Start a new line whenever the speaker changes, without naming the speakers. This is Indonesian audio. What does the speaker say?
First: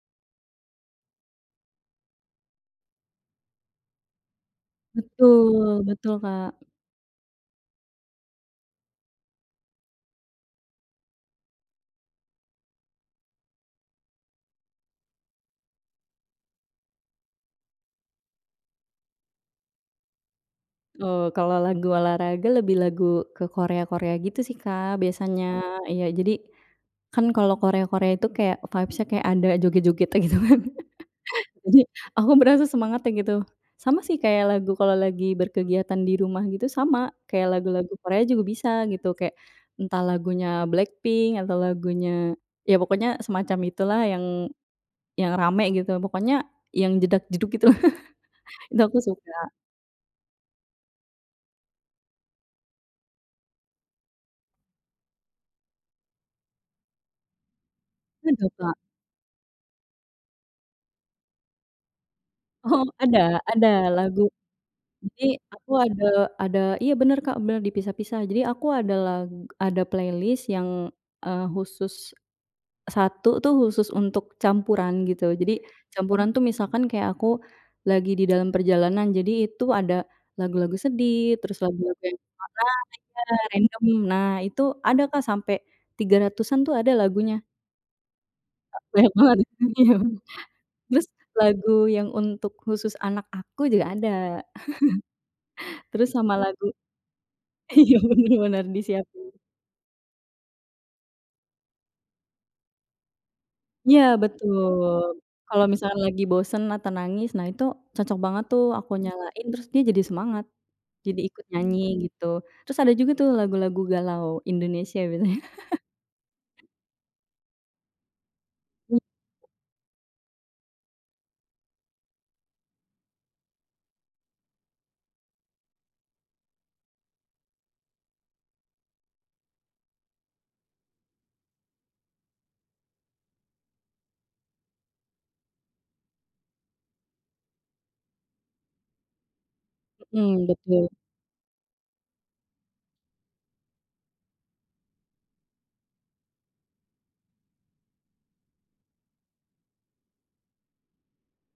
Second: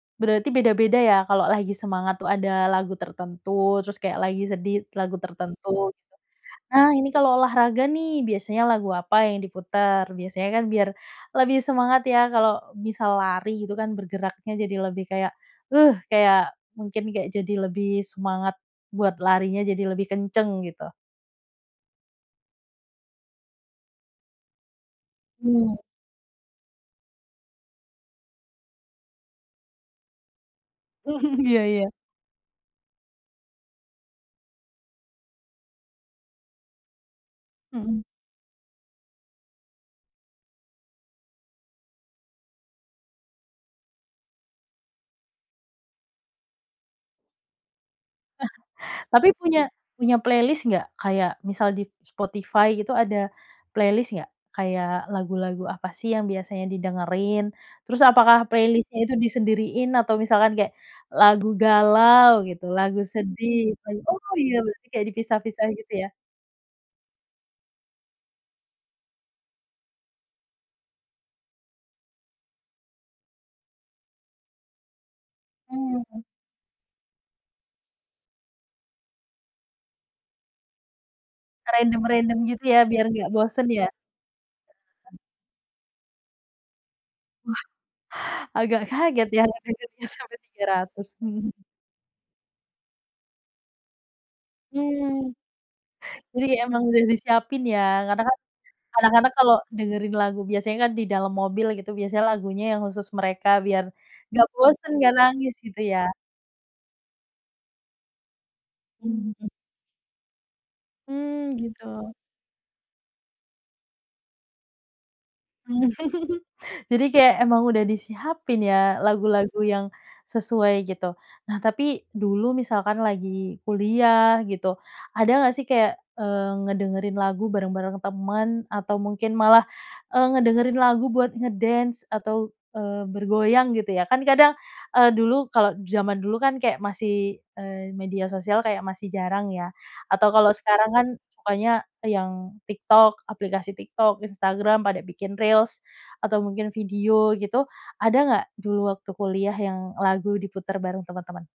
Berarti beda-beda ya kalau lagi semangat tuh ada lagu tertentu terus kayak lagi sedih lagu
Betul
tertentu gitu,
betul, Kak.
nah ini kalau olahraga nih biasanya lagu apa yang diputer? Biasanya kan biar lebih semangat ya kalau bisa lari gitu kan bergeraknya jadi lebih kayak, uh, kayak mungkin kayak jadi lebih semangat, buat larinya jadi lebih kenceng gitu.
Oh kalau lagu olahraga lebih lagu ke Korea-Korea gitu sih Kak biasanya.
Mmm.
Iya jadi, kan kalau Korea-Korea itu kayak vibes-nya kayak ada joget-jogetnya gitu kan
Iya
jadi
iya.
aku merasa semangatnya gitu, sama sih kayak lagu kalau lagi berkegiatan di rumah gitu sama kayak lagu-lagu
Mhm.
Korea juga bisa gitu kayak, entah lagunya BLACKPINK atau lagunya, ya pokoknya semacam itulah yang, yang rame gitu pokoknya yang jedag-jedug gitu itu aku
Tapi
suka.
punya punya playlist nggak? Kayak misal di Spotify gitu ada, playlist nggak? Kayak lagu-lagu apa sih yang biasanya didengerin? Terus apakah
Suka.
playlist-nya itu disendiriin atau misalkan kayak, lagu galau gitu
Oh,
lagu
ada ada
sedih
lagu
oh iya berarti kayak
jadi
dipisah-pisah
aku
gitu
ada
ya?
ada iya bener Kak, benar dipisah-pisah jadi aku ada lag ada playlist yang, eee, khusus, 1 tuh khusus untuk campuran gitu jadi
Mmm.
campuran tuh misalkan kayak aku, lagi di dalam perjalanan. Jadi itu ada, lagu-lagu sedih terus lagu-lagu
Random
yang
random gitu
nah
ya biar
iya
nggak bosen
random
ya.
nah itu ada
[unintelligible]
Kak sampai, 300-an tuh ada lagunya.
Wah, agak
Banyak
kaget
banget
ya
ya
agak kaget sampai 300,
terus
mhm.
lagu yang untuk khusus anak aku juga ada.
Mmm,
Terus sama
iya
lagu,
emang udah disiapin ya
iya
karena
bener
kan,
bener
kadang-kadang
disiapin.
kalau dengerin lagu biasanya kan di dalam mobil gitu biasanya lagunya yang khusus mereka biar,
Iya
nggak bosen
betul,
nggak nangis
kalau
gitu ya.
misalnya lagi bosen atau nangis nah itu, cocok banget tuh aku
Mmm,
nyalain
mhm.
terus dia jadi semangat, jadi ikut
Mmm,
nyanyi
gitu.
gitu terus ada juga tuh lagu-lagu galau Indonesia btw.
Jadi kayak emang udah disiapin ya lagu-lagu yang, sesuai gitu nah tapi dulu misalkan lagi kuliah gitu, ada nggak sih kayak, eee, ngedengerin lagu bareng-bareng temen atau mungkin malah, eee, ngedengerin lagu buat ngedance atau, eee, bergoyang gitu ya kan kadang, eee, dulu kalau zaman dulu kan kayak masih, eee, media sosial kayak masih jarang ya, atau
Mhm,
kalau
betul.
sekarang kan sukanya yang TikTok aplikasi TikTok, Instagram pada bikin reels, atau mungkin video gitu ada nggak dulu waktu kuliah yang lagu diputar bareng teman-teman?